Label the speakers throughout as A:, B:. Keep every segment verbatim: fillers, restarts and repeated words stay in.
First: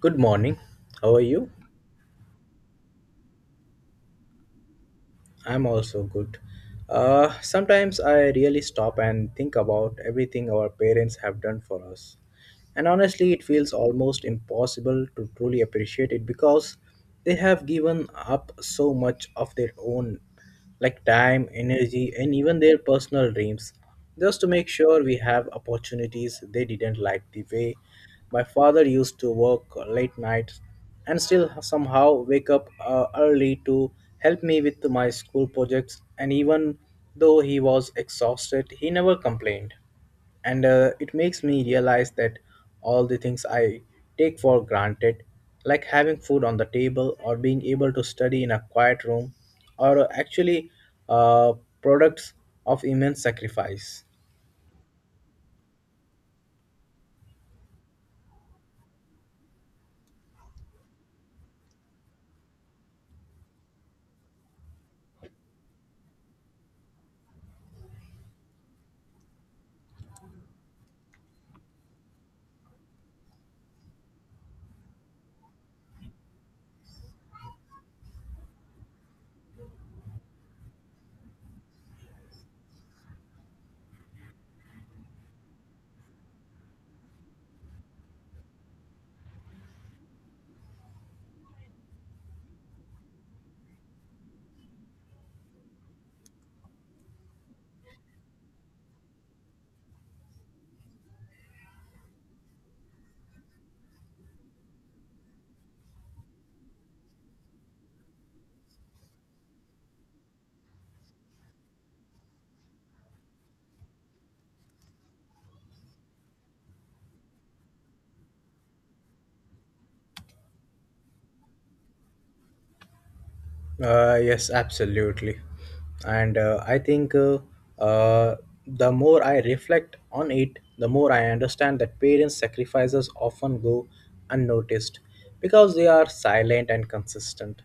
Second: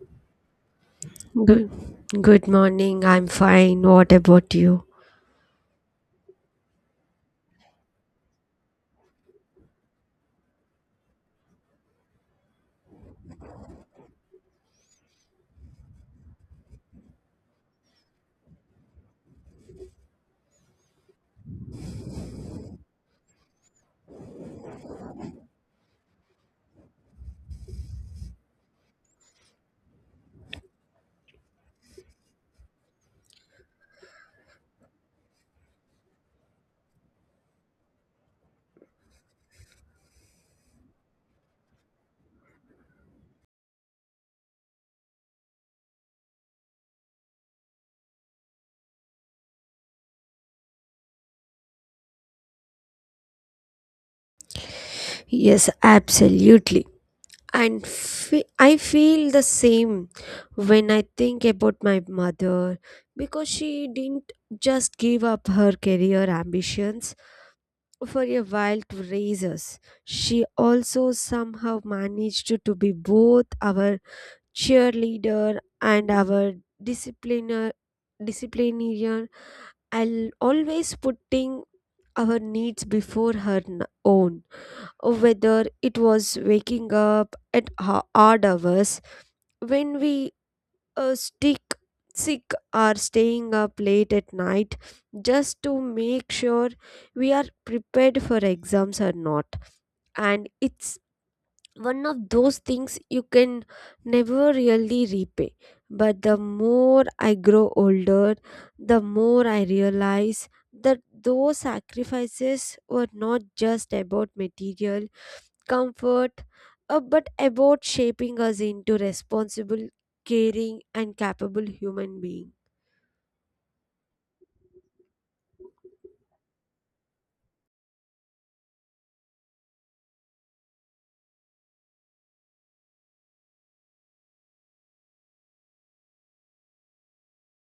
A: Good morning. How are you?
B: Good, good morning. I'm fine. What about you?
A: I'm also good. Uh, sometimes I really stop and think about everything our parents have done for us. And honestly, it feels almost impossible to truly appreciate it because they have given up so much of their own, like time, energy, and even their personal dreams, just to make sure we have opportunities they didn't, like the way my father used to work late nights and still somehow wake up uh, early to help me with my school projects, and even though he was exhausted, he never complained, and uh, it makes me realize that all the things I take for granted, like having food on the table or being able to study in a quiet room, are actually uh, products of immense sacrifice.
B: Yes, absolutely. And fe- I feel the same when I think about my mother because she didn't just give up her career ambitions for a while to raise us. She also somehow managed to, to be both our cheerleader and our discipliner disciplinarian, al- always putting our needs before her n- own, or whether it was waking up at ho- odd hours when we uh, stick sick or staying up late at night just to make sure we are prepared for exams or not, and it's one of those things you can never really repay. But the more I grow older, the more I realize that those sacrifices were not just about material comfort, uh, but about shaping us into responsible, caring, and capable human beings.
A: Uh, yes, absolutely. And uh, I think uh, uh, the more I reflect on it, the more I understand that parents' sacrifices often go unnoticed because they are silent and consistent.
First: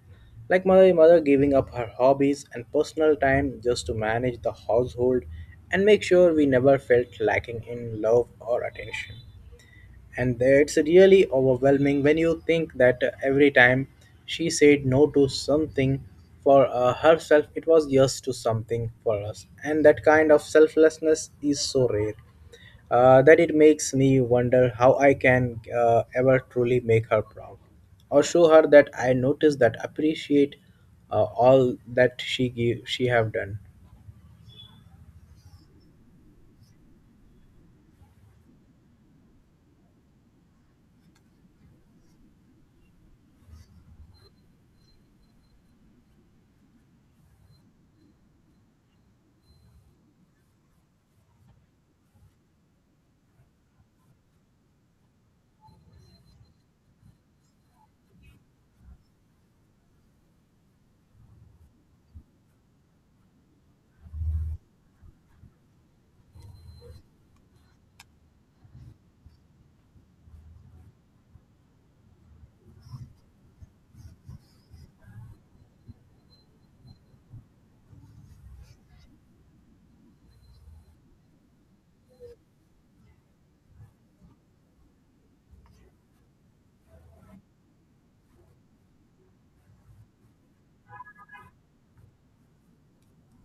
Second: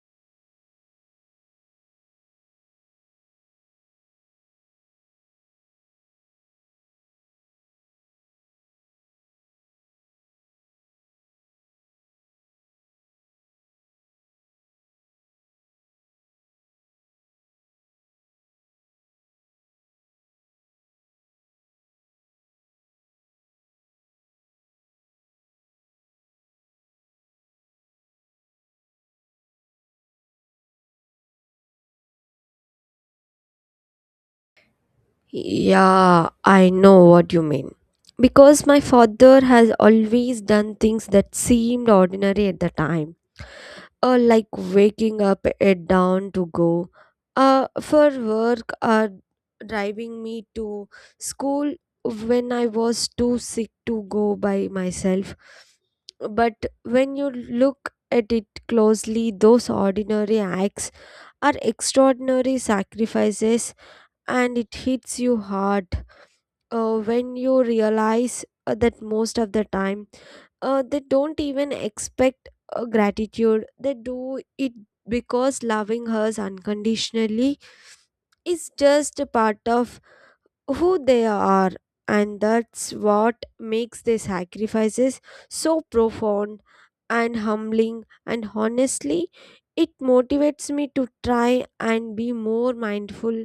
A: Like my mother giving up her hobbies and personal time just to manage the household and make sure we never felt lacking in love or attention. And it's really overwhelming when you think that uh, every time she said no to something for uh, herself, it was yes to something for us. And that kind of selflessness is so rare uh, that it makes me wonder how I can uh, ever truly make her proud or show her that I notice, that appreciate uh, all that she give, she have done.
B: Yeah, I know what you mean. Because my father has always done things that seemed ordinary at the time, uh, like waking up at dawn to go uh, for work, or driving me to school when I was too sick to go by myself. But when you look at it closely, those ordinary acts are extraordinary sacrifices, and it hits you hard uh, when you realize uh, that most of the time uh, they don't even expect uh, gratitude. They do it because loving us unconditionally is just a part of who they are, and that's what makes their sacrifices so profound and humbling. And honestly, it motivates me to try and be more mindful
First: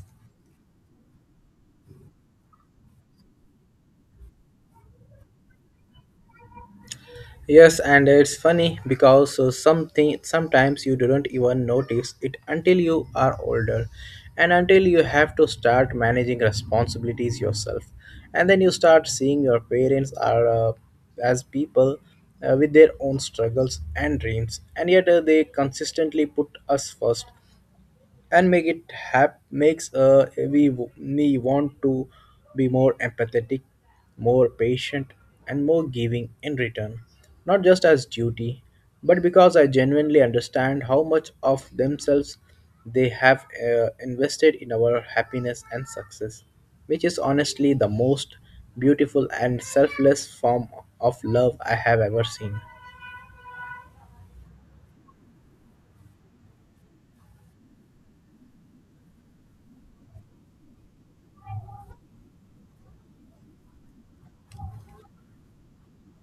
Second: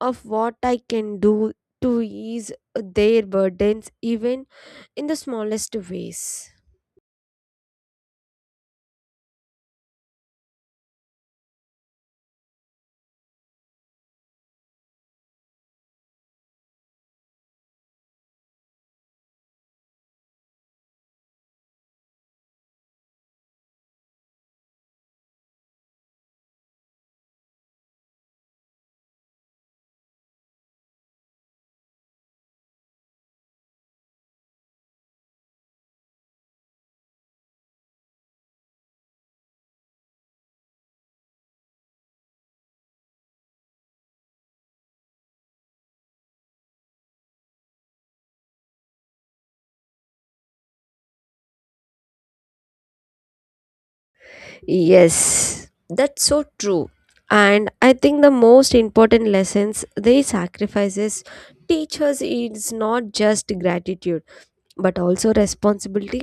B: of what I can do to ease their burdens, even in the smallest ways.
A: Yes, and it's funny because uh, something sometimes you don't even notice it until you are older and until you have to start managing responsibilities yourself. And then you start seeing your parents are uh, as people uh, with their own struggles and dreams, and yet uh, they consistently put us first and make it hap makes uh, we me want to be more empathetic, more patient, and more giving in return, not just as duty but because I genuinely understand how much of themselves they have uh, invested in our happiness and success, which is honestly the most beautiful and selfless form of love I have ever seen.
B: Yes, that's so true. And I think the most important lessons they sacrifices teach us is not just gratitude but also responsibility.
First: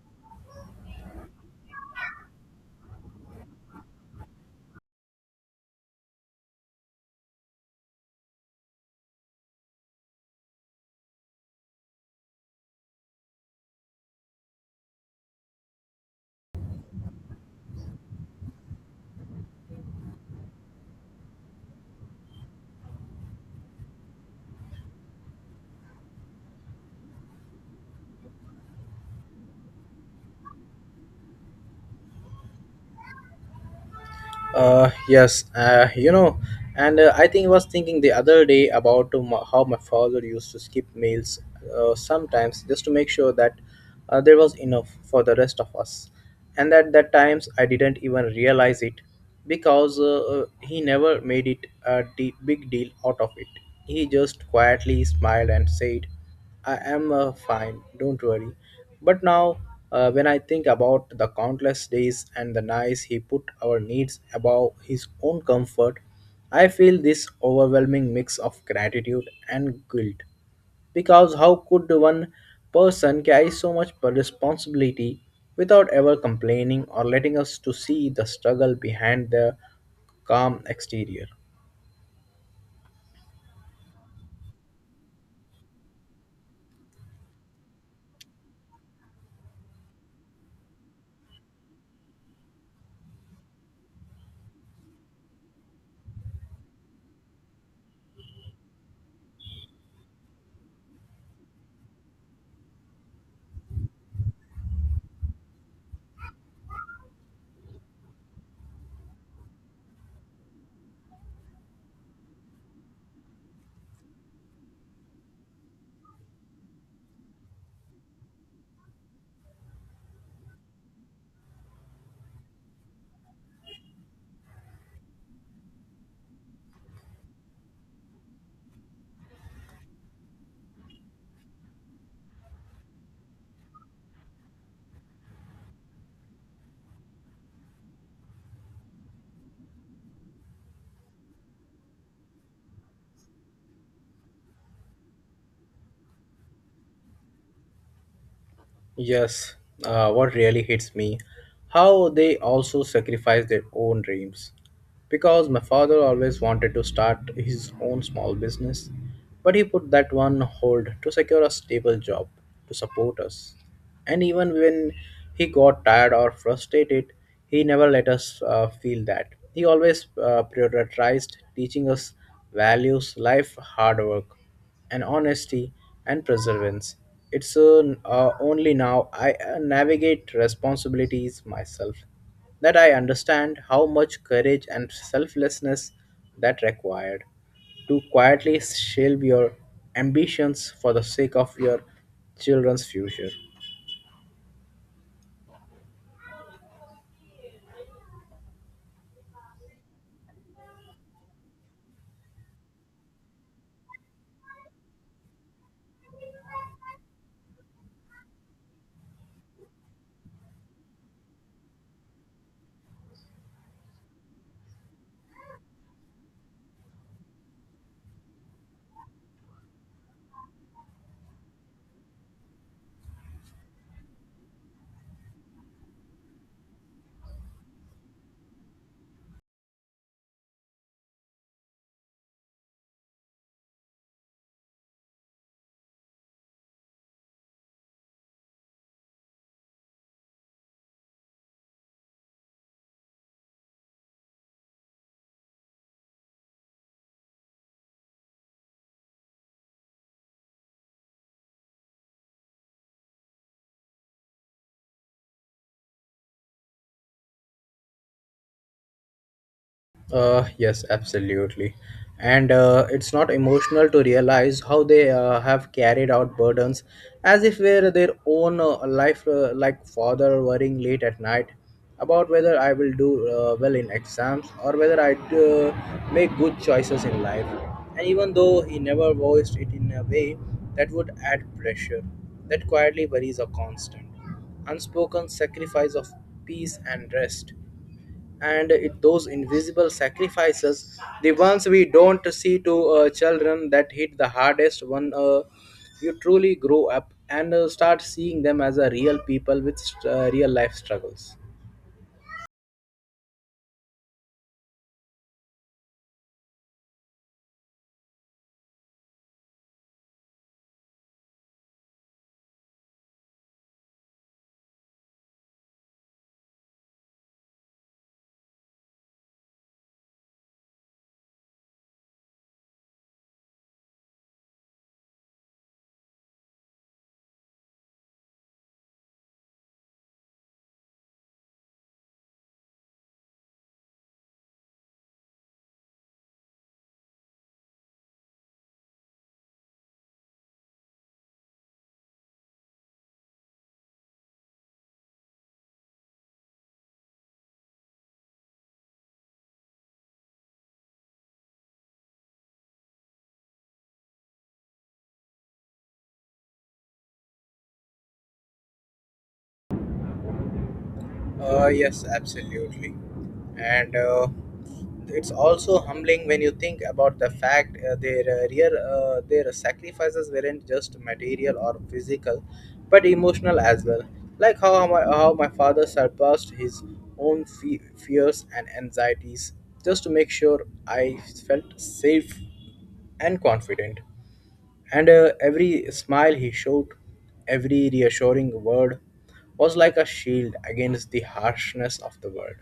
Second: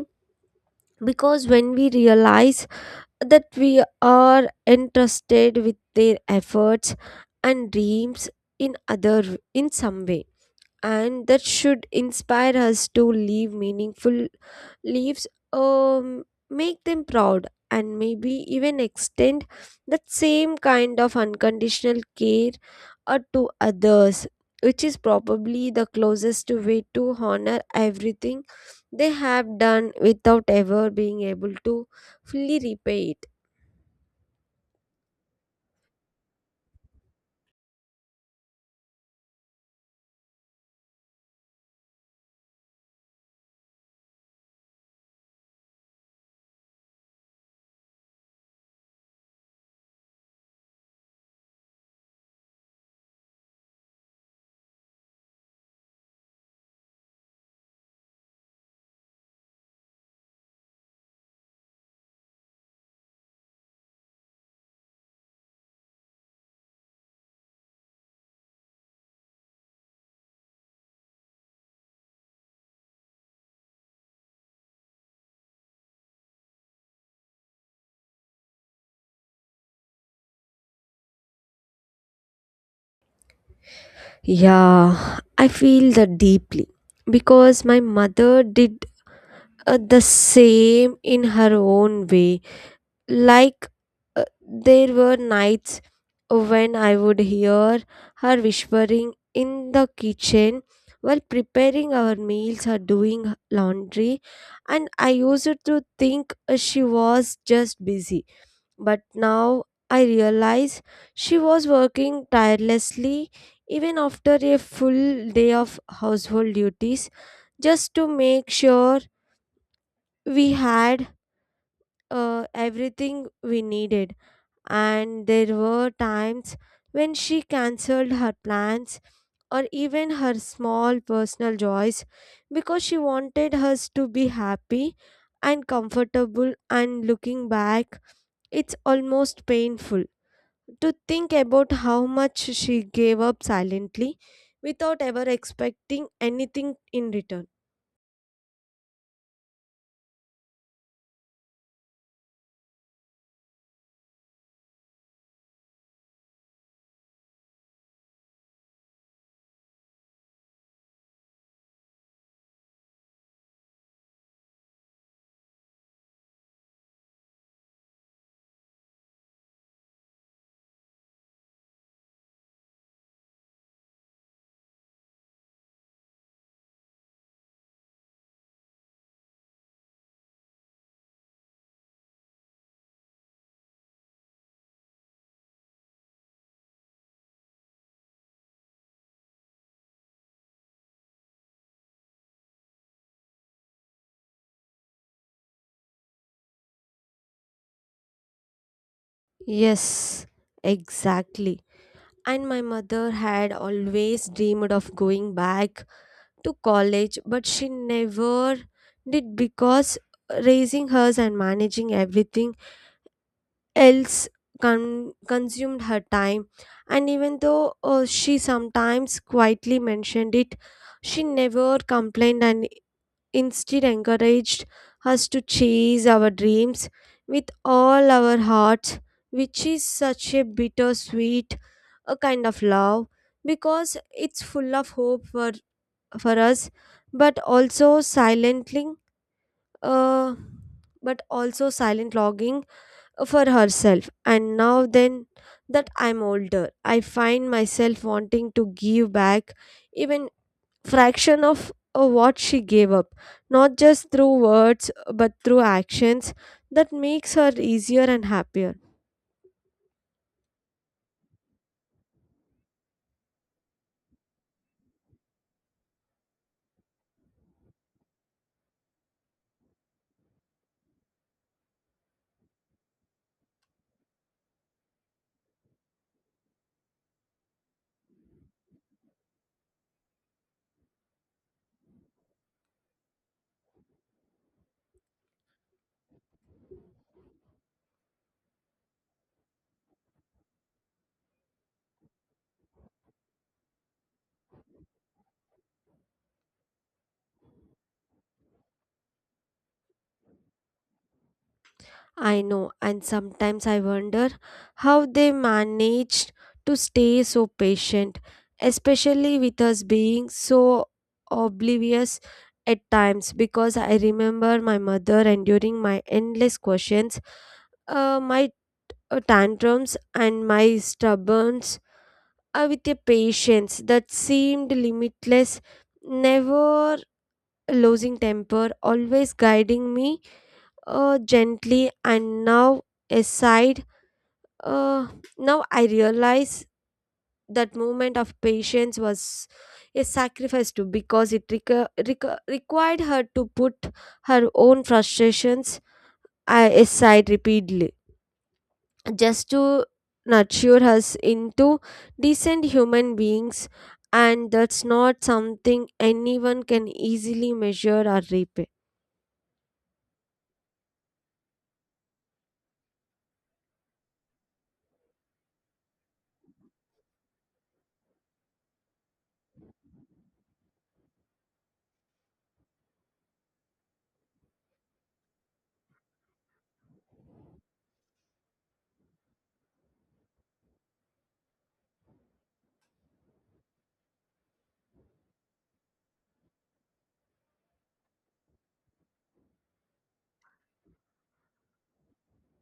B: Because when we realize that we are entrusted with their efforts and dreams in other in some way, and that should inspire us to leave meaningful leaves um, make them proud and maybe even extend that same kind of unconditional care uh, to others, which is probably the closest way to honor everything they have done without ever being able to fully repay it.
A: Uh, yes, uh, you know, and uh, I think I was thinking the other day about uh, my- how my father used to skip meals uh, sometimes just to make sure that uh, there was enough for the rest of us. And at that times I didn't even realize it because uh, uh, he never made it a de- big deal out of it. He just quietly smiled and said, I am uh, fine, don't worry. But now, uh, when I think about the countless days and the nights he put our needs above his own comfort, I feel this overwhelming mix of gratitude and guilt. Because how could one person carry so much responsibility without ever complaining or letting us to see the struggle behind their calm exterior?
B: Yeah, I feel that deeply because my mother did uh, the same in her own way. Like uh, there were nights when I would hear her whispering in the kitchen while preparing our meals or doing laundry, and I used to think uh, she was just busy. But now I realize she was working tirelessly even after a full day of household duties just to make sure we had uh, everything we needed. And there were times when she cancelled her plans or even her small personal joys because she wanted us to be happy and comfortable. And looking back, it's almost painful to think about how much she gave up silently without ever expecting anything in return.
A: Yes, uh, what really hits me, how they also sacrifice their own dreams. Because my father always wanted to start his own small business, but he put that one hold to secure a stable job to support us. And even when he got tired or frustrated, he never let us uh, feel that. He always uh, prioritized teaching us values, life, hard work, and honesty and perseverance. It's uh, uh, only now I uh, navigate responsibilities myself that I understand how much courage and selflessness that required to quietly shelve your ambitions for the sake of your children's future.
B: Yes, exactly. And my mother had always dreamed of going back to college, but she never did because raising hers and managing everything else con- consumed her time. And even though uh, she sometimes quietly mentioned it, she never complained and instead encouraged us to chase our dreams with all our hearts, which is such a bittersweet a kind of love because it's full of hope for for us, but also silently, uh, but also silent logging for herself. And now then that I'm older, I find myself wanting to give back even fraction of uh, what she gave up, not just through words but through actions that makes her easier and happier.
A: Uh, yes, absolutely. And uh, it's not emotional to realize how they uh, have carried out burdens as if were their own uh, life, uh, like father worrying late at night about whether I will do uh, well in exams or whether I uh, make good choices in life. And even though he never voiced it in a way that would add pressure, that quietly worries a constant, unspoken sacrifice of peace and rest. And it, those invisible sacrifices, the ones we don't see to uh, children, that hit the hardest when uh, you truly grow up and uh, start seeing them as a real people with st- uh, real life struggles.
B: I know, and sometimes I wonder how they managed to stay so patient, especially with us being so oblivious at times. Because I remember my mother enduring my endless questions, uh, my uh, tantrums, and my stubbornness uh, with a patience that seemed limitless, never losing temper, always guiding me uh, gently. And now, aside, uh, Now I realize that moment of patience was a sacrifice too, because it requ- requ- required her to put her own frustrations uh, aside repeatedly just to nurture us into decent human beings, and that's not something anyone can easily measure or repay.
A: Uh, yes, absolutely. And uh, it's also humbling when you think about the fact uh, their uh, real, uh, their sacrifices weren't just material or physical but emotional as well, like how my, how my father surpassed his own fe- fears and anxieties just to make sure I felt safe and confident. And uh, every smile he showed, every reassuring word was like a shield against the harshness of the world.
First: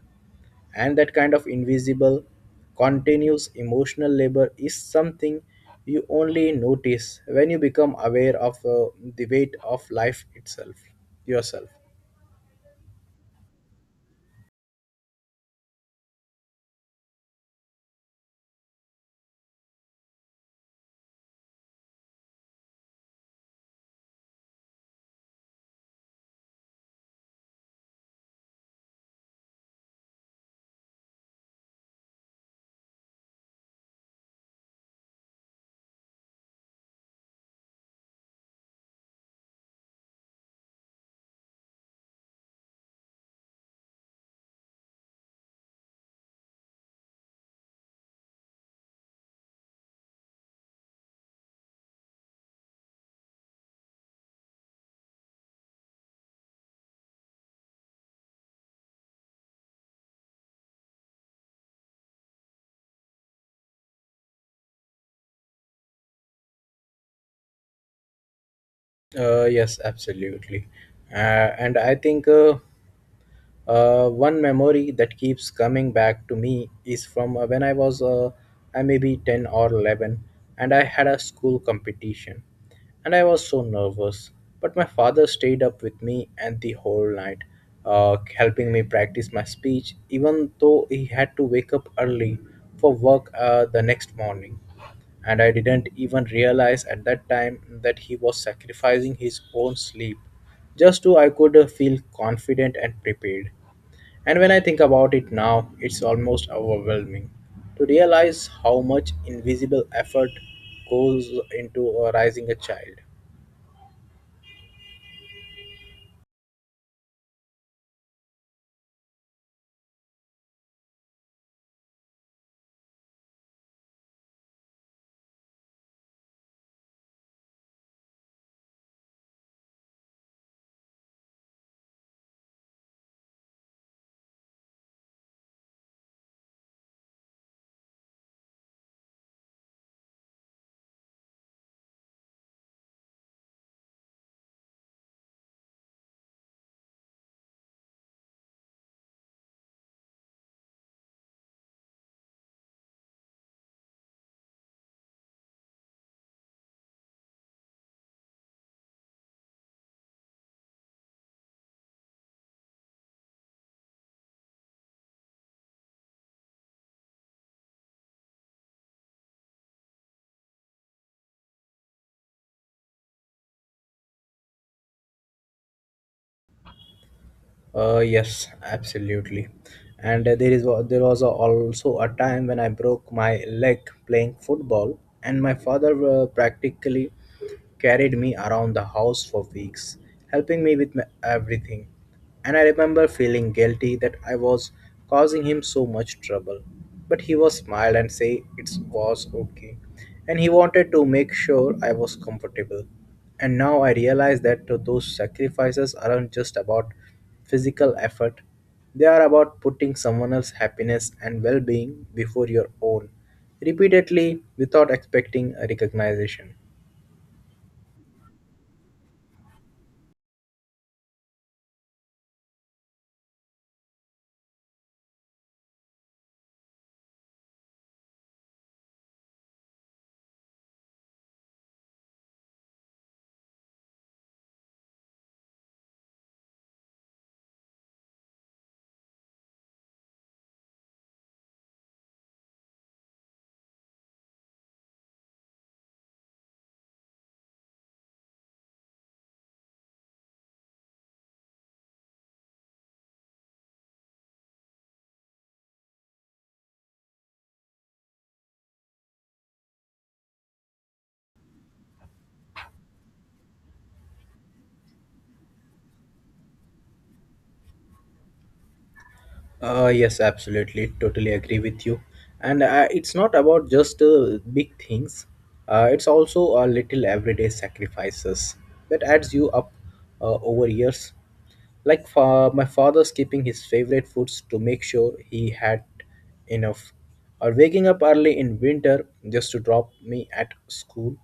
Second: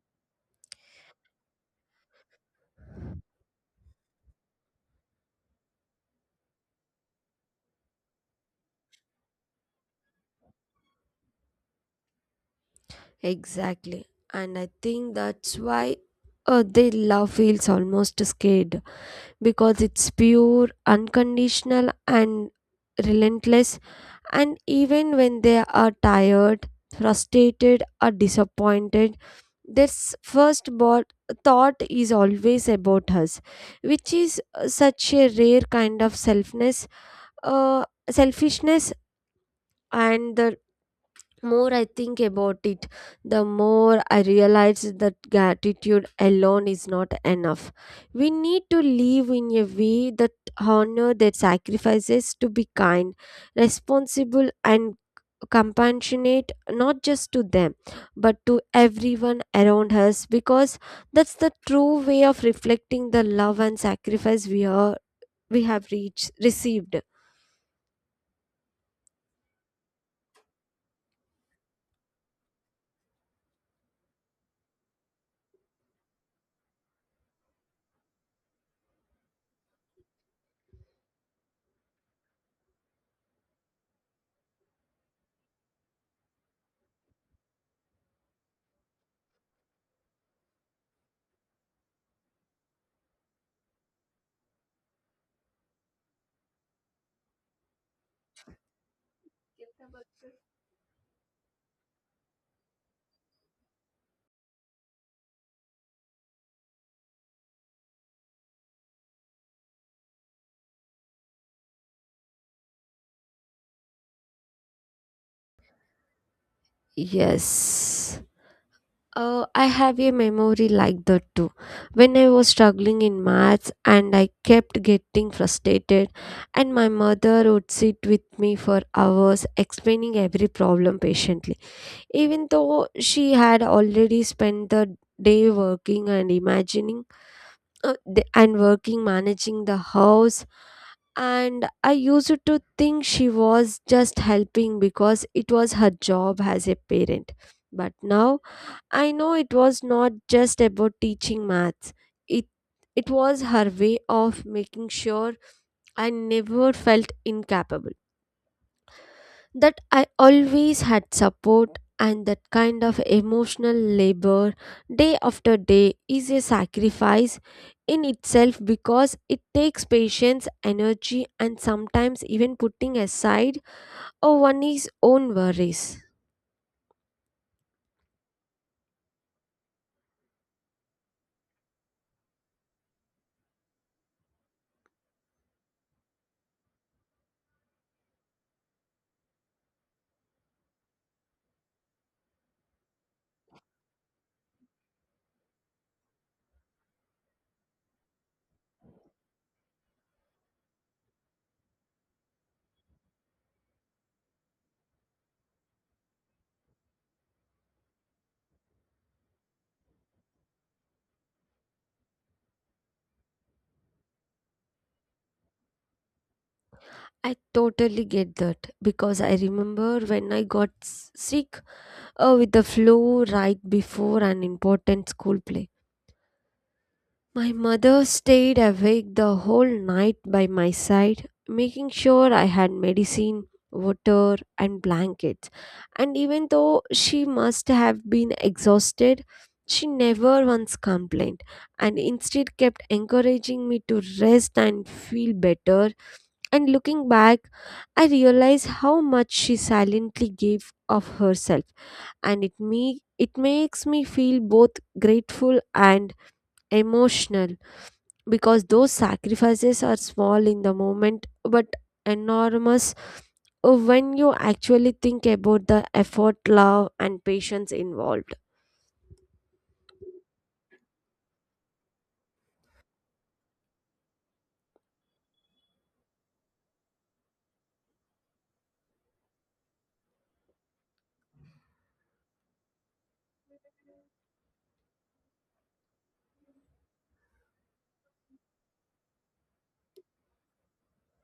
A: And that kind of invisible, continuous emotional labor is something you only notice when you become aware of uh, the weight of life itself yourself.
B: Exactly. And I think that's why uh, their love feels almost scared, because it's pure, unconditional, and relentless. And even when they are tired, frustrated, or disappointed, their s- first bot- thought is always about us, which is uh, such a rare kind of selfness, uh, selfishness. And the more I think about it, the more I realize that gratitude alone is not enough. We need to live in a way that honor their sacrifices, to be kind, responsible, and compassionate, not just to them but to everyone around us, because that's the true way of reflecting the love and sacrifice we are we have reached received.
A: Uh, yes absolutely uh, and I think uh, Uh, one memory that keeps coming back to me is from uh, when I was uh, I maybe ten or eleven, and I had a school competition and I was so nervous. But my father stayed up with me and the whole night, uh, helping me practice my speech, even though he had to wake up early for work uh, the next morning. And I didn't even realize at that time that he was sacrificing his own sleep just to I could uh, feel confident and prepared. And when I think about it now, it's almost overwhelming to realize how much invisible effort goes into uh, raising a child.
B: Yes. Uh, I have a memory like that too. When I was struggling in maths and I kept getting frustrated, and my mother would sit with me for hours explaining every problem patiently, even though she had already spent the day working and imagining uh, the- and working managing the house. And I used to think she was just helping because it was her job as a parent, but now I know it was not just about teaching maths. It it was her way of making sure I never felt incapable, that I always had support, and that kind of emotional labor day after day is a sacrifice in itself, because it takes patience, energy, and sometimes even putting aside or one's own worries.
A: Uh, yes, absolutely. And uh, there is wa- there was a, also a time when I broke my leg playing football, and my father uh, practically carried me around the house for weeks, helping me with my, everything. And I remember feeling guilty that I was causing him so much trouble. But he was smiled and say it was okay, and he wanted to make sure I was comfortable. And now I realize that uh, those sacrifices aren't just about physical effort. They are about putting someone else's happiness and well being before your own, repeatedly without expecting a recognition.
B: I totally get that, because I remember when I got s- sick uh, with the flu right before an important school play. My mother stayed awake the whole night by my side, making sure I had medicine, water, and blankets. And even though she must have been exhausted, she never once complained and instead kept encouraging me to rest and feel better. And looking back, I realized how much she silently gave of herself, and it me it makes me feel both grateful and emotional, because those sacrifices are small in the moment but enormous Uh, when you actually think about the effort, love, and patience involved.
A: Uh, yes, absolutely. Totally agree with you. And uh, it's not about just uh, big things, uh, it's also a little everyday sacrifices that adds you up uh, over years. Like for my father skipping his favorite foods to make sure he had enough, or waking up early in winter just to drop me at school,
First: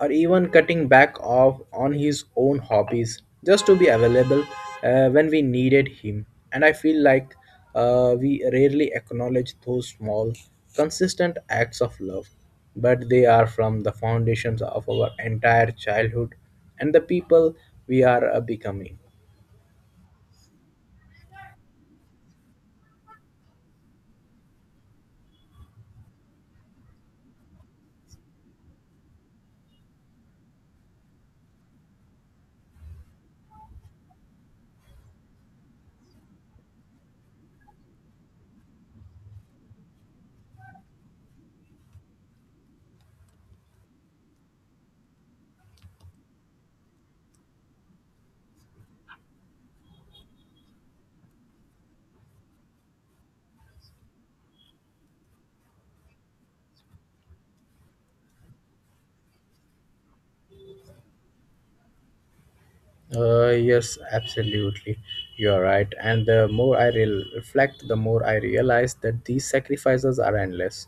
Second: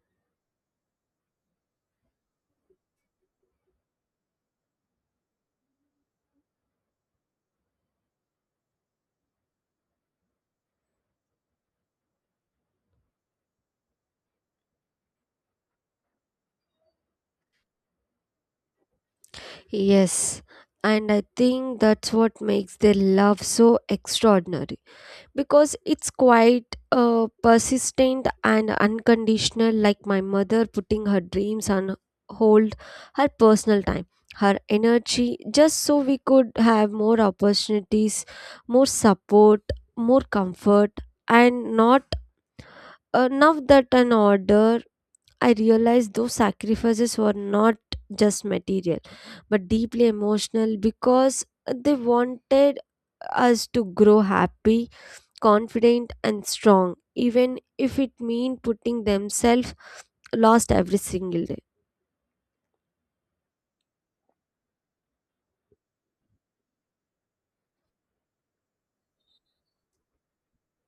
A: or even cutting back off on his own hobbies just to be available uh, when we needed him. And I feel like uh, we rarely acknowledge those small, consistent acts of love, but they are from the foundations of our entire childhood and the people we are uh, becoming.
B: Yes, and I think that's what makes their love so extraordinary, because it's quite uh, persistent and unconditional, like my mother putting her dreams on hold, her personal time, her energy, just so we could have more opportunities, more support, more comfort. And not enough that an order, I realized those sacrifices were not just material but deeply emotional, because they wanted us to grow happy, confident, and strong, even if it means putting themselves lost every single day.
A: Uh, yes, absolutely. You are right. And the more I re- reflect, the more I realize that these sacrifices are endless,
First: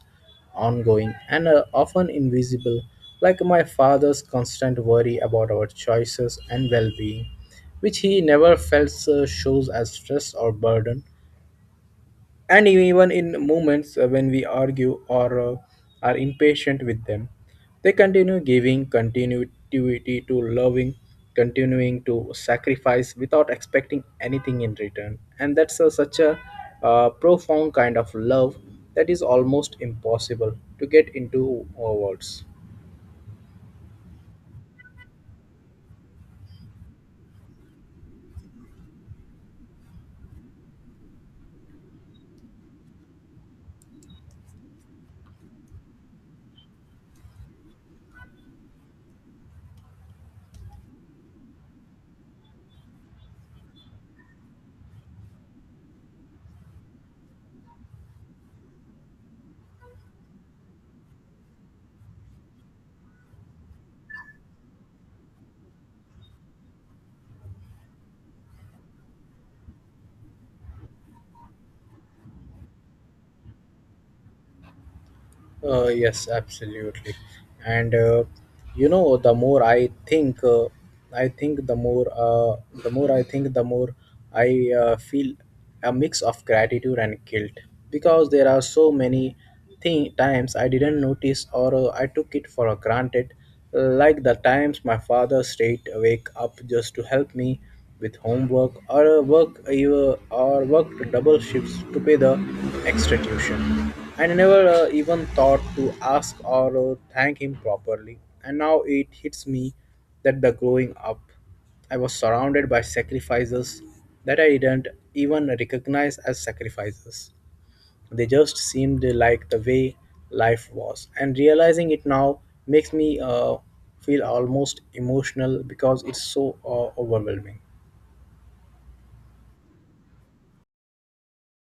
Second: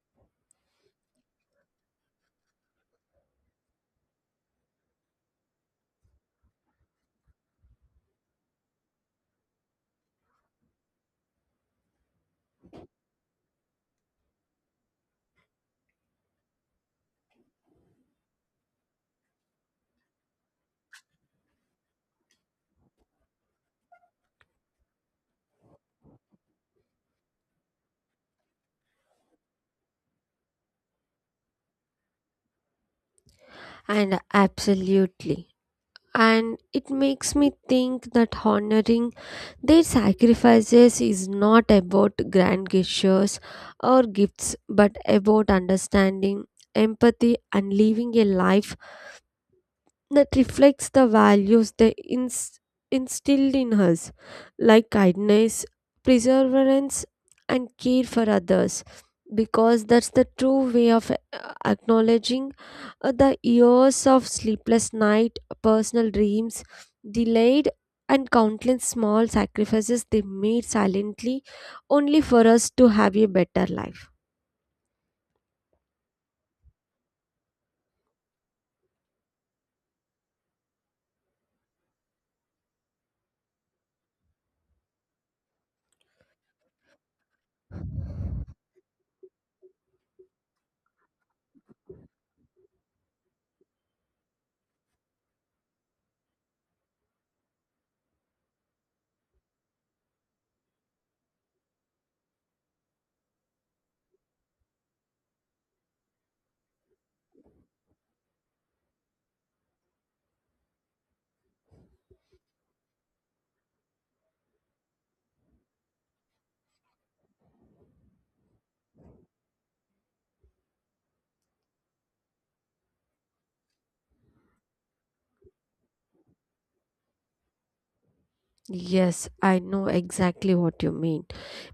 A: ongoing, and uh, often invisible, like my father's constant worry about our choices and well being, which he never felt uh, shows as stress or burden. And even in moments uh, when we argue or uh, are impatient with them, they continue giving continuity to loving continuing to sacrifice without expecting anything in return. And that's a, such a uh, profound kind of love that is almost impossible to get into uh, words.
B: And absolutely. And it makes me think that honoring their sacrifices is not about grand gestures or gifts, but about understanding, empathy, and living a life that reflects the values they ins- instilled in us, like kindness, perseverance, and care for others, because that's the true way of uh, acknowledging uh, the years of sleepless night, personal dreams, delayed, and countless small sacrifices they made silently only for us to have a better life.
A: Uh, yes, absolutely. And uh, you know, the more I think, uh, I think the more, uh, the more I think, the more I uh, feel a mix of gratitude and guilt, because there are so many thi- times I didn't notice or uh, I took it for granted, like the times my father stayed awake up just to help me with homework or work even, or worked double shifts to pay the extra tuition. I never uh, even thought to ask or uh, thank him properly, and now it hits me that the growing up, I was surrounded by sacrifices that I didn't even recognize as sacrifices. They just seemed like the way life was, and realizing it now makes me uh, feel almost emotional because it's so uh, overwhelming.
B: Yes, I know exactly what you mean.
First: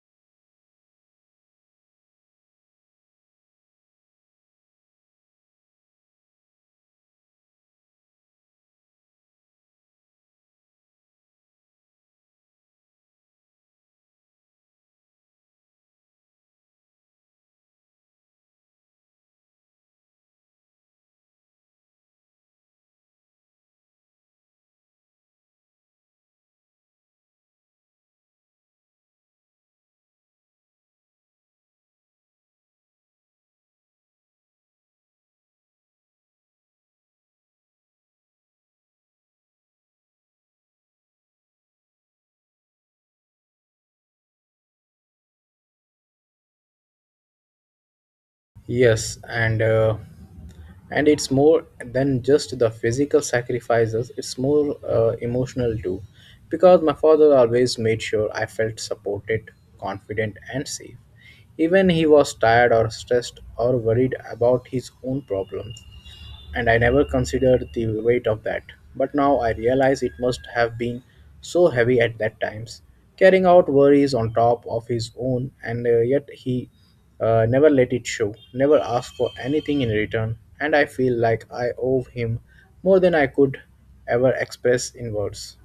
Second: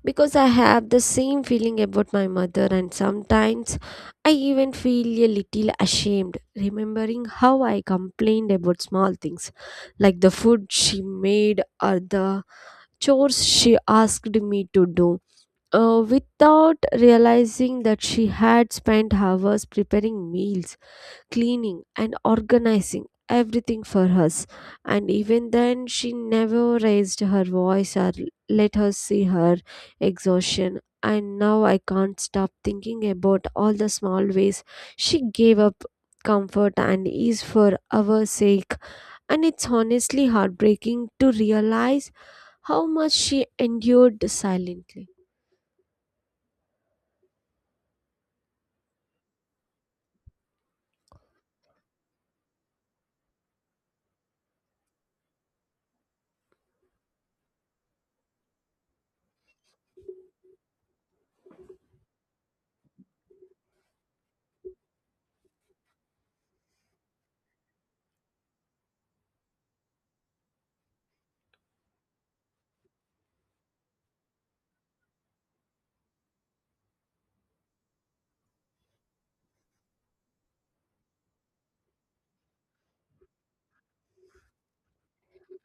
B: Because I have the same feeling about my mother, and sometimes I even feel a little ashamed remembering how I complained about small things, like the food she made or the chores she asked me to do. Uh, without realizing that she had spent hours preparing meals, cleaning and organizing everything for us, and even then she never raised her voice or let us see her exhaustion. And now I can't stop thinking about all the small ways she gave up comfort and ease for our sake, and it's honestly heartbreaking to realize how much she endured silently.
A: Yes, and uh, and it's more than just the physical sacrifices. It's more uh, emotional too, because my father always made sure I felt supported, confident, and safe, even he was tired or stressed or worried about his own problems, and I never considered the weight of that. But now I realize it must have been so heavy at that times, carrying out worries on top of his own, and uh, yet he uh, never let it show, never asked for anything in return, and I feel like I owe him more than I could ever express in words.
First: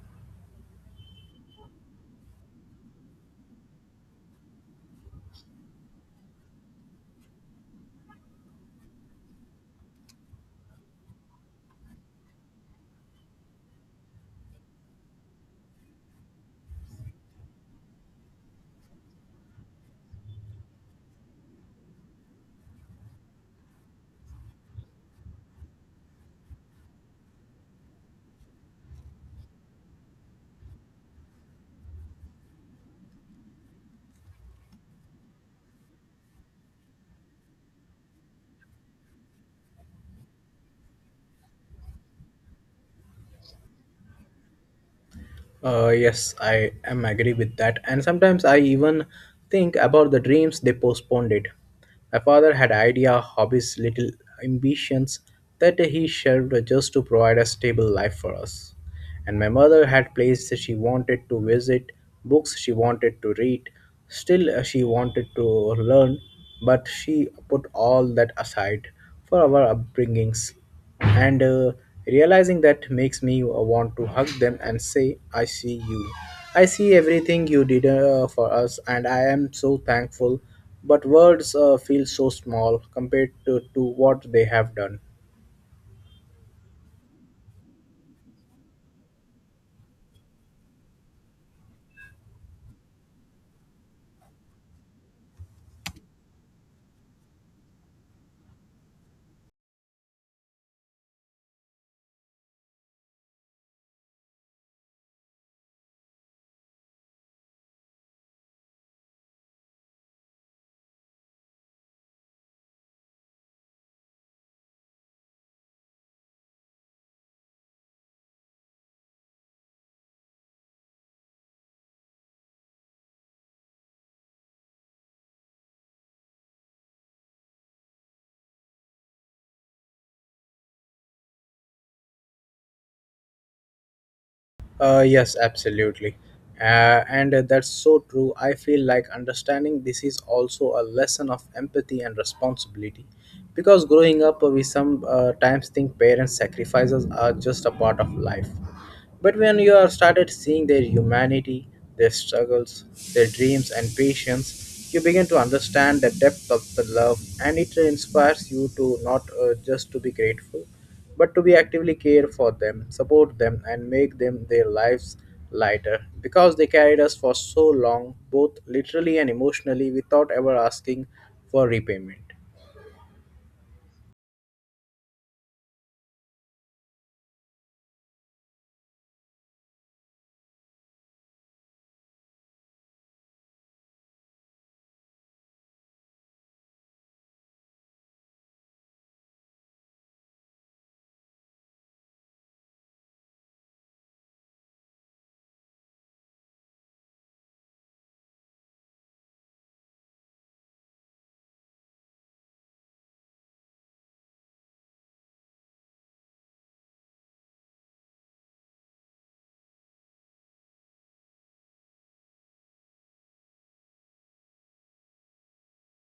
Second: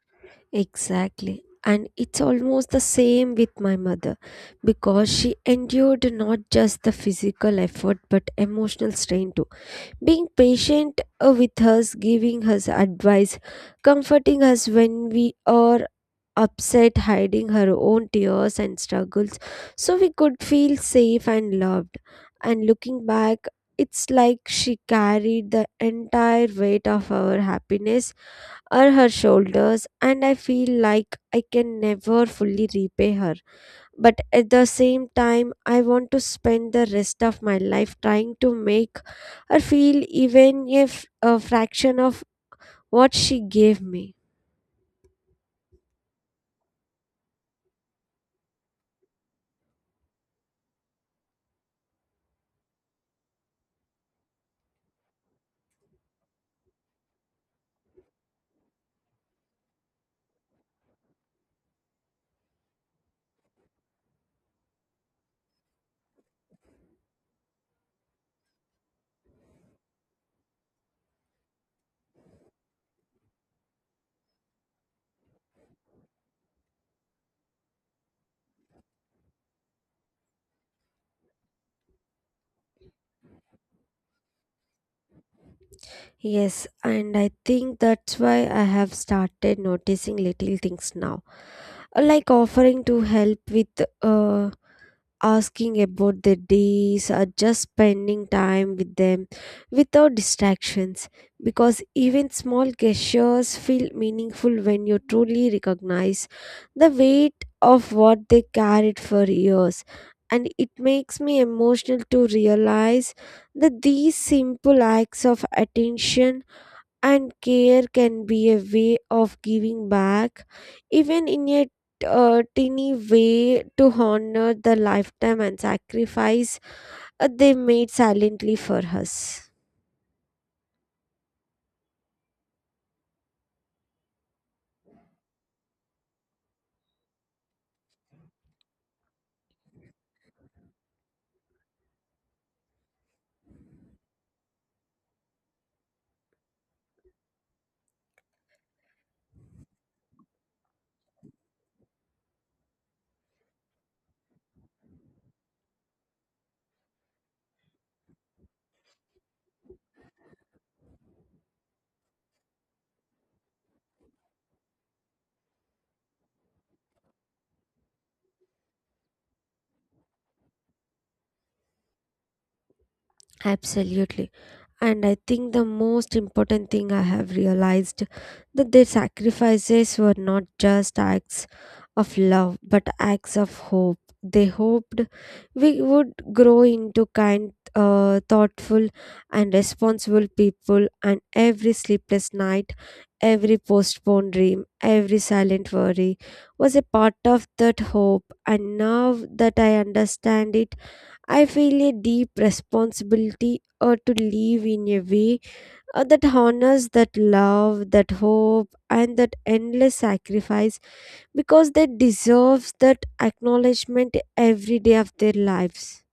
B: Exactly. And it's almost the same with my mother, because she endured not just the physical effort but emotional strain too. Being patient uh, with us, giving us advice, comforting us when we are upset, hiding her own tears and struggles so we could feel safe and loved. And looking back, it's like she carried the entire weight of our happiness or her shoulders, and I feel like I can never fully repay her. But at the same time, I want to spend the rest of my life trying to make her feel even if a fraction of what she gave me.
A: Uh, yes, I am agree with that. And sometimes I even think about the dreams they postponed it. My father had idea, hobbies, little ambitions that he shared just to provide a stable life for us. And my mother had places she wanted to visit, books she wanted to read. Still, uh, she wanted to learn, but she put all that aside for our upbringings and uh, realizing that makes me want to hug them and say, "I see you, I see everything you did uh, for us, and I am so thankful, but words uh, feel so small compared to, to what they have done."
B: Yes, and I think that's why I have started noticing little things now, like offering to help with uh, asking about their days, or just spending time with them without distractions, because even small gestures feel meaningful when you truly recognize the weight of what they carried for years. And it makes me emotional to realize that these simple acts of attention and care can be a way of giving back, even in a uh, tiny way, to honor the lifetime and sacrifice uh, they made silently for us.
A: Uh, yes, absolutely. Uh, and uh, That's so true. I feel like understanding this is also a lesson of empathy and responsibility. Because growing up, uh, we sometimes think parents' sacrifices are just a part of life. But when you are started seeing their humanity, their struggles, their dreams, and patience, you begin to understand the depth of the love, and it inspires you to not uh, just to be grateful, but to be actively care for them, support them, and make them their lives lighter because they carried us for so long, both literally and emotionally, without ever asking for repayment.
B: Absolutely. And I think the most important thing I have realized that their sacrifices were not just acts of love but acts of hope. They hoped we would grow into kind, uh, thoughtful, and responsible people, and every sleepless night, every postponed dream, every silent worry was a part of that hope. And now that I understand it, I feel a deep responsibility uh, to live in a way uh, that honors that love, that hope, and that endless sacrifice, because they deserve that acknowledgement every day of their lives.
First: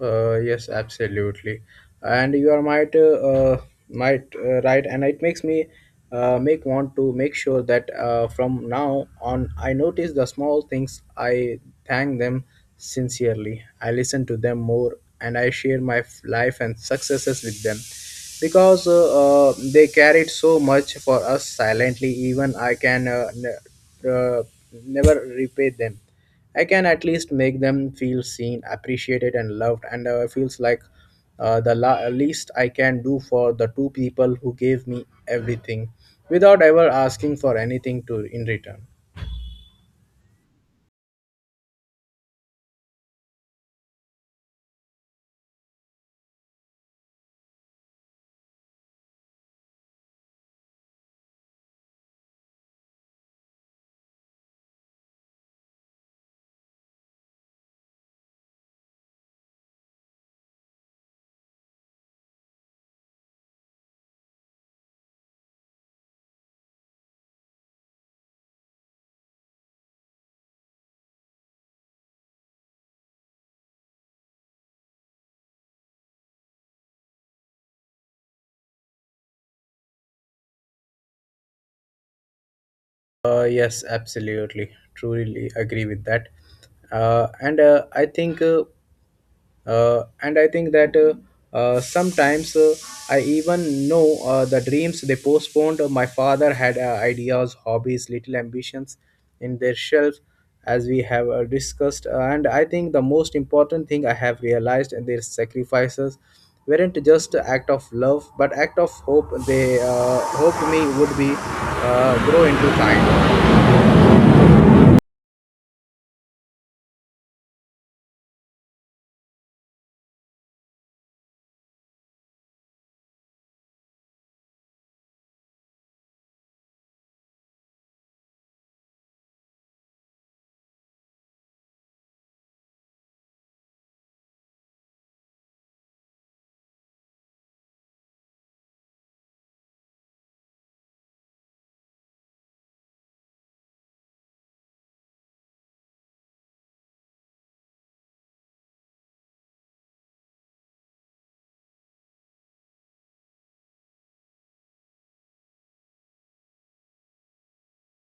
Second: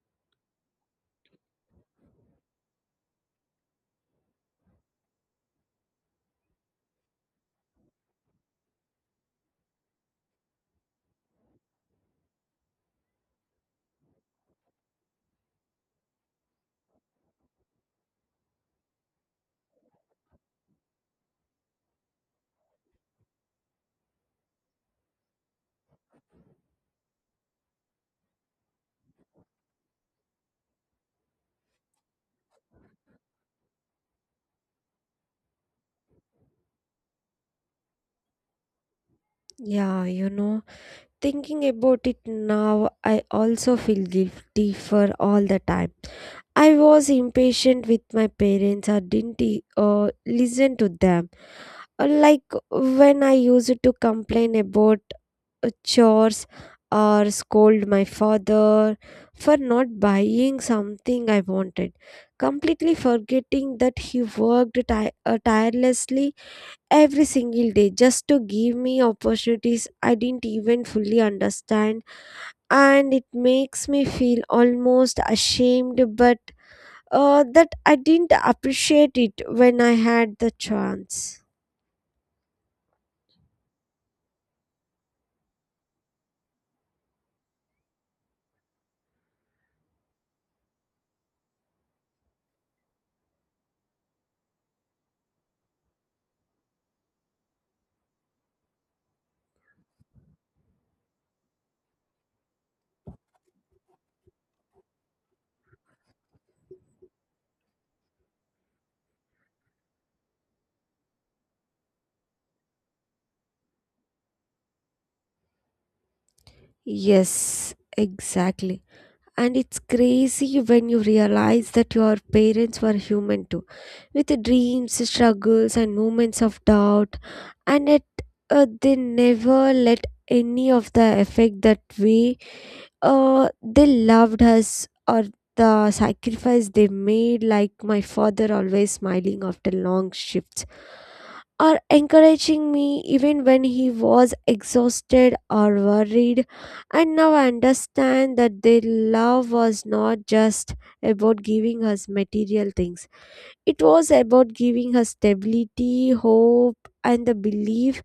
A: Uh, yes, absolutely, and you are might uh, uh, might uh, right, and it makes me uh, make want to make sure that uh, from now on I notice the small things. I thank them sincerely. I listen to them more, and I share my f- life and successes with them because uh, uh, they carried so much for us silently. Even I can uh, ne- uh, never repay them, I can at least make them feel seen, appreciated, and loved. And uh, it feels like uh, the la- least I can do for the two people who gave me everything without ever asking for anything to in return.
B: Yeah, you know, thinking about it now, I also feel guilty for all the time. I was impatient with my parents or didn't e- uh, listen to them. Uh, Like when I used to complain about uh, chores, or scold my father for not buying something I wanted, completely forgetting that he worked ti- uh, tirelessly every single day just to give me opportunities I didn't even fully understand. And it makes me feel almost ashamed, but uh, that I didn't appreciate it when I had the chance.
A: Uh, yes, absolutely. Truly agree with that. Uh, and uh, I think. Uh, uh, and I think that uh, uh, sometimes uh, I even know uh, the dreams they postponed. Uh, my father had uh, ideas, hobbies, little ambitions in their shelf, as we have uh, discussed. Uh, and I think the most important thing I have realized in their sacrifices weren't just act of love but act of hope. They uh, hoped me would be uh, grow into kind.
B: Yes, exactly. And it's crazy when you realize that your parents were human too, with dreams, struggles, and moments of doubt. And it, uh, they never let any of the effect that way uh, they loved us or the sacrifice they made, like my father always smiling after long shifts or encouraging me even when he was exhausted or worried. And now I understand that their love was not just about giving us material things, it was about giving us stability, hope, and the belief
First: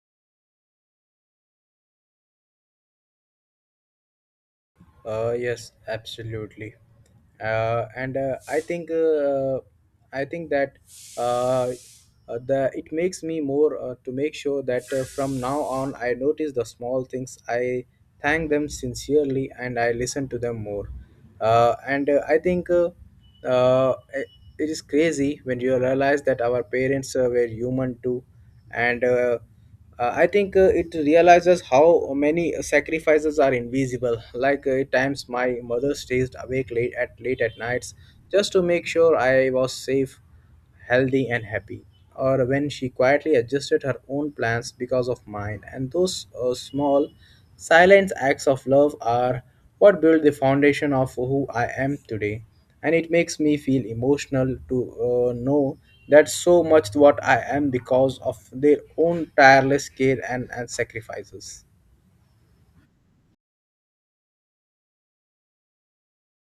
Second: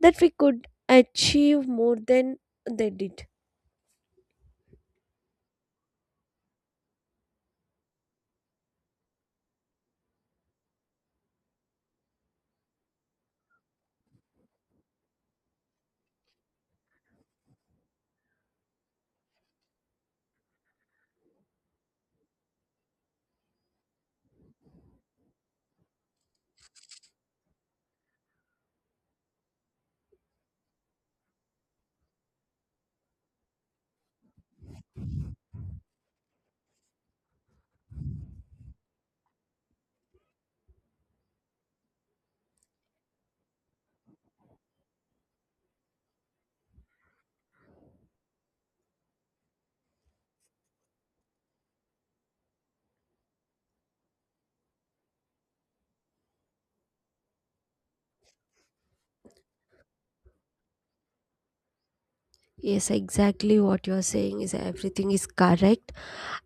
B: that we could achieve more than they did.
A: Uh, yes, absolutely. Uh, and uh, I think uh, I think that uh, uh, the it makes me more uh, to make sure that uh, from now on I notice the small things. I thank them sincerely and I listen to them more. Uh, and uh, I think uh, uh, it It is crazy when you realize that our parents uh, were human too, and. Uh, uh, I think uh, it realizes how many sacrifices are invisible, like uh, at times my mother stays awake late at late at nights just to make sure I was safe, healthy, and happy, or when she quietly adjusted her own plans because of mine, and those uh, small silent acts of love are what build the foundation of who I am today, and it makes me feel emotional to uh, know that so much what I am because of their own tireless care and, and sacrifices.
B: Yes, exactly what you're saying is everything is correct.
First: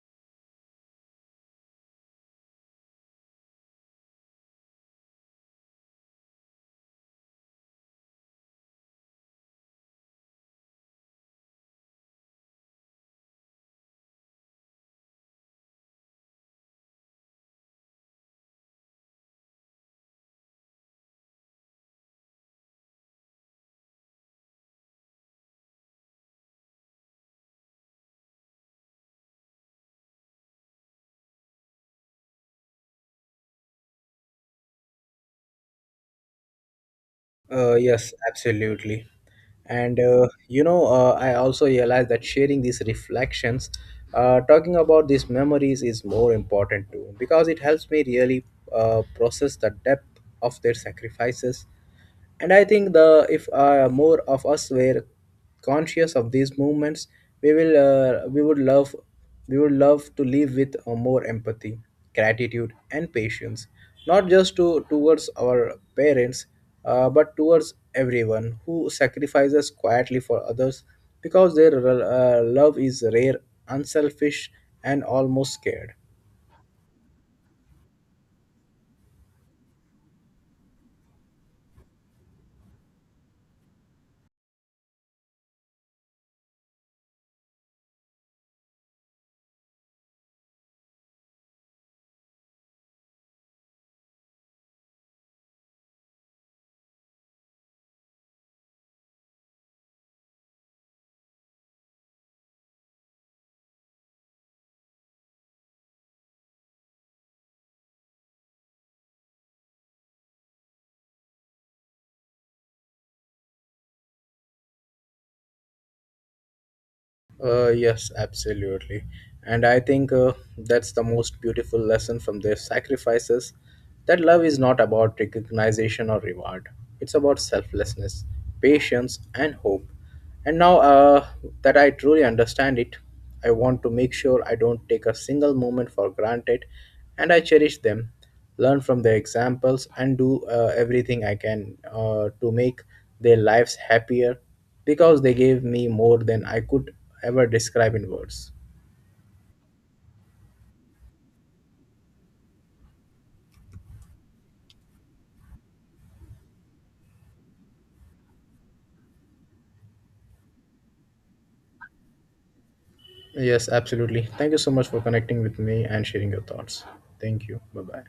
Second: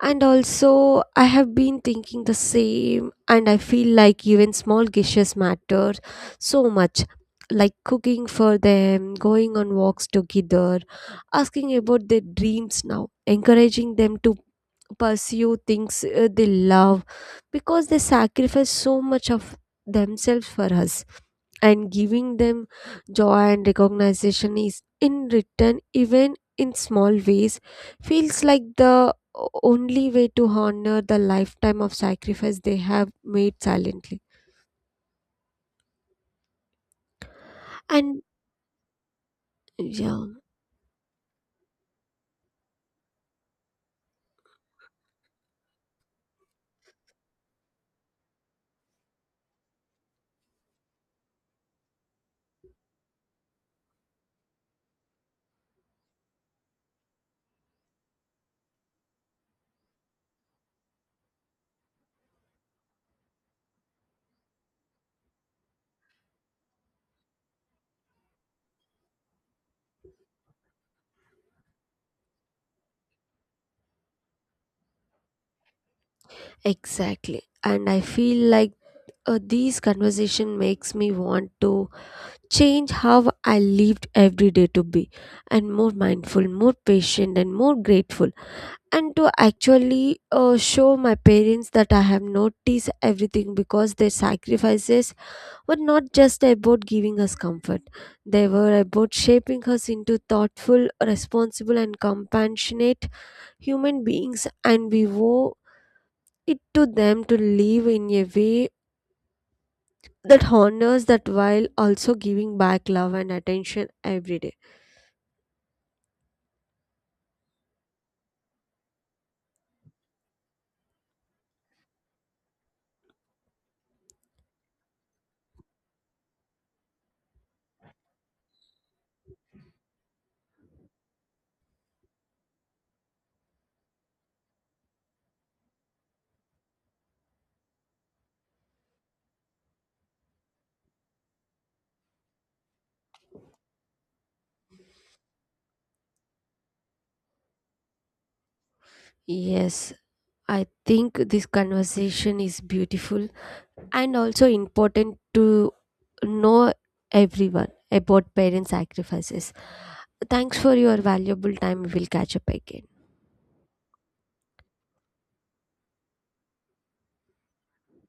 B: And also, I have been thinking the same, and I feel like even small gestures matter so much. Like cooking for them, going on walks together, asking about their dreams now, encouraging them to pursue things uh, they love, because they sacrifice so much of themselves for us, and giving them joy and recognition is in return, even in small ways, feels like the o- only way to honor the lifetime of sacrifice they have made silently.
A: uh, Yes,
B: And
A: absolutely. And
B: yeah,
A: uh, you know uh, I also realized that sharing these reflections, uh, talking about these memories is more important too because it helps me really uh, process the depth of their sacrifices. And I think the if uh, more of us were conscious of these movements, we will uh, we would love we would love to live with uh, more empathy, gratitude, and patience, not just to towards our parents, uh, but towards everyone who sacrifices quietly for others because their uh, love is rare, unselfish, and almost scared.
B: exactly, and I feel like uh, these conversation makes me want to change how I lived every day to be and more mindful, more patient, and more grateful. And to actually uh, show my parents that I have noticed everything, because their sacrifices were not just about giving us comfort, they were about shaping us into thoughtful, responsible, and compassionate human beings. And we owe it to them to live in a way that honors that while also giving back love and attention every day.
A: Uh, yes, absolutely. And I think uh, that's the most beautiful lesson from their sacrifices, that love is not about recognition or reward, it's about selflessness, patience, and hope. And now uh, that I truly understand it, I want to make sure I don't take a single moment for granted, and I cherish them, learn from their examples, and do uh, everything I can uh, to make their lives happier because they gave me more than I could ever describe in words.
B: Yes, I think this conversation is beautiful and also important to know everyone about parent sacrifices. Thanks for your valuable time. We will catch up again.
A: Yes, absolutely. Thank you so much for connecting with me and sharing your thoughts. Thank you. Bye bye.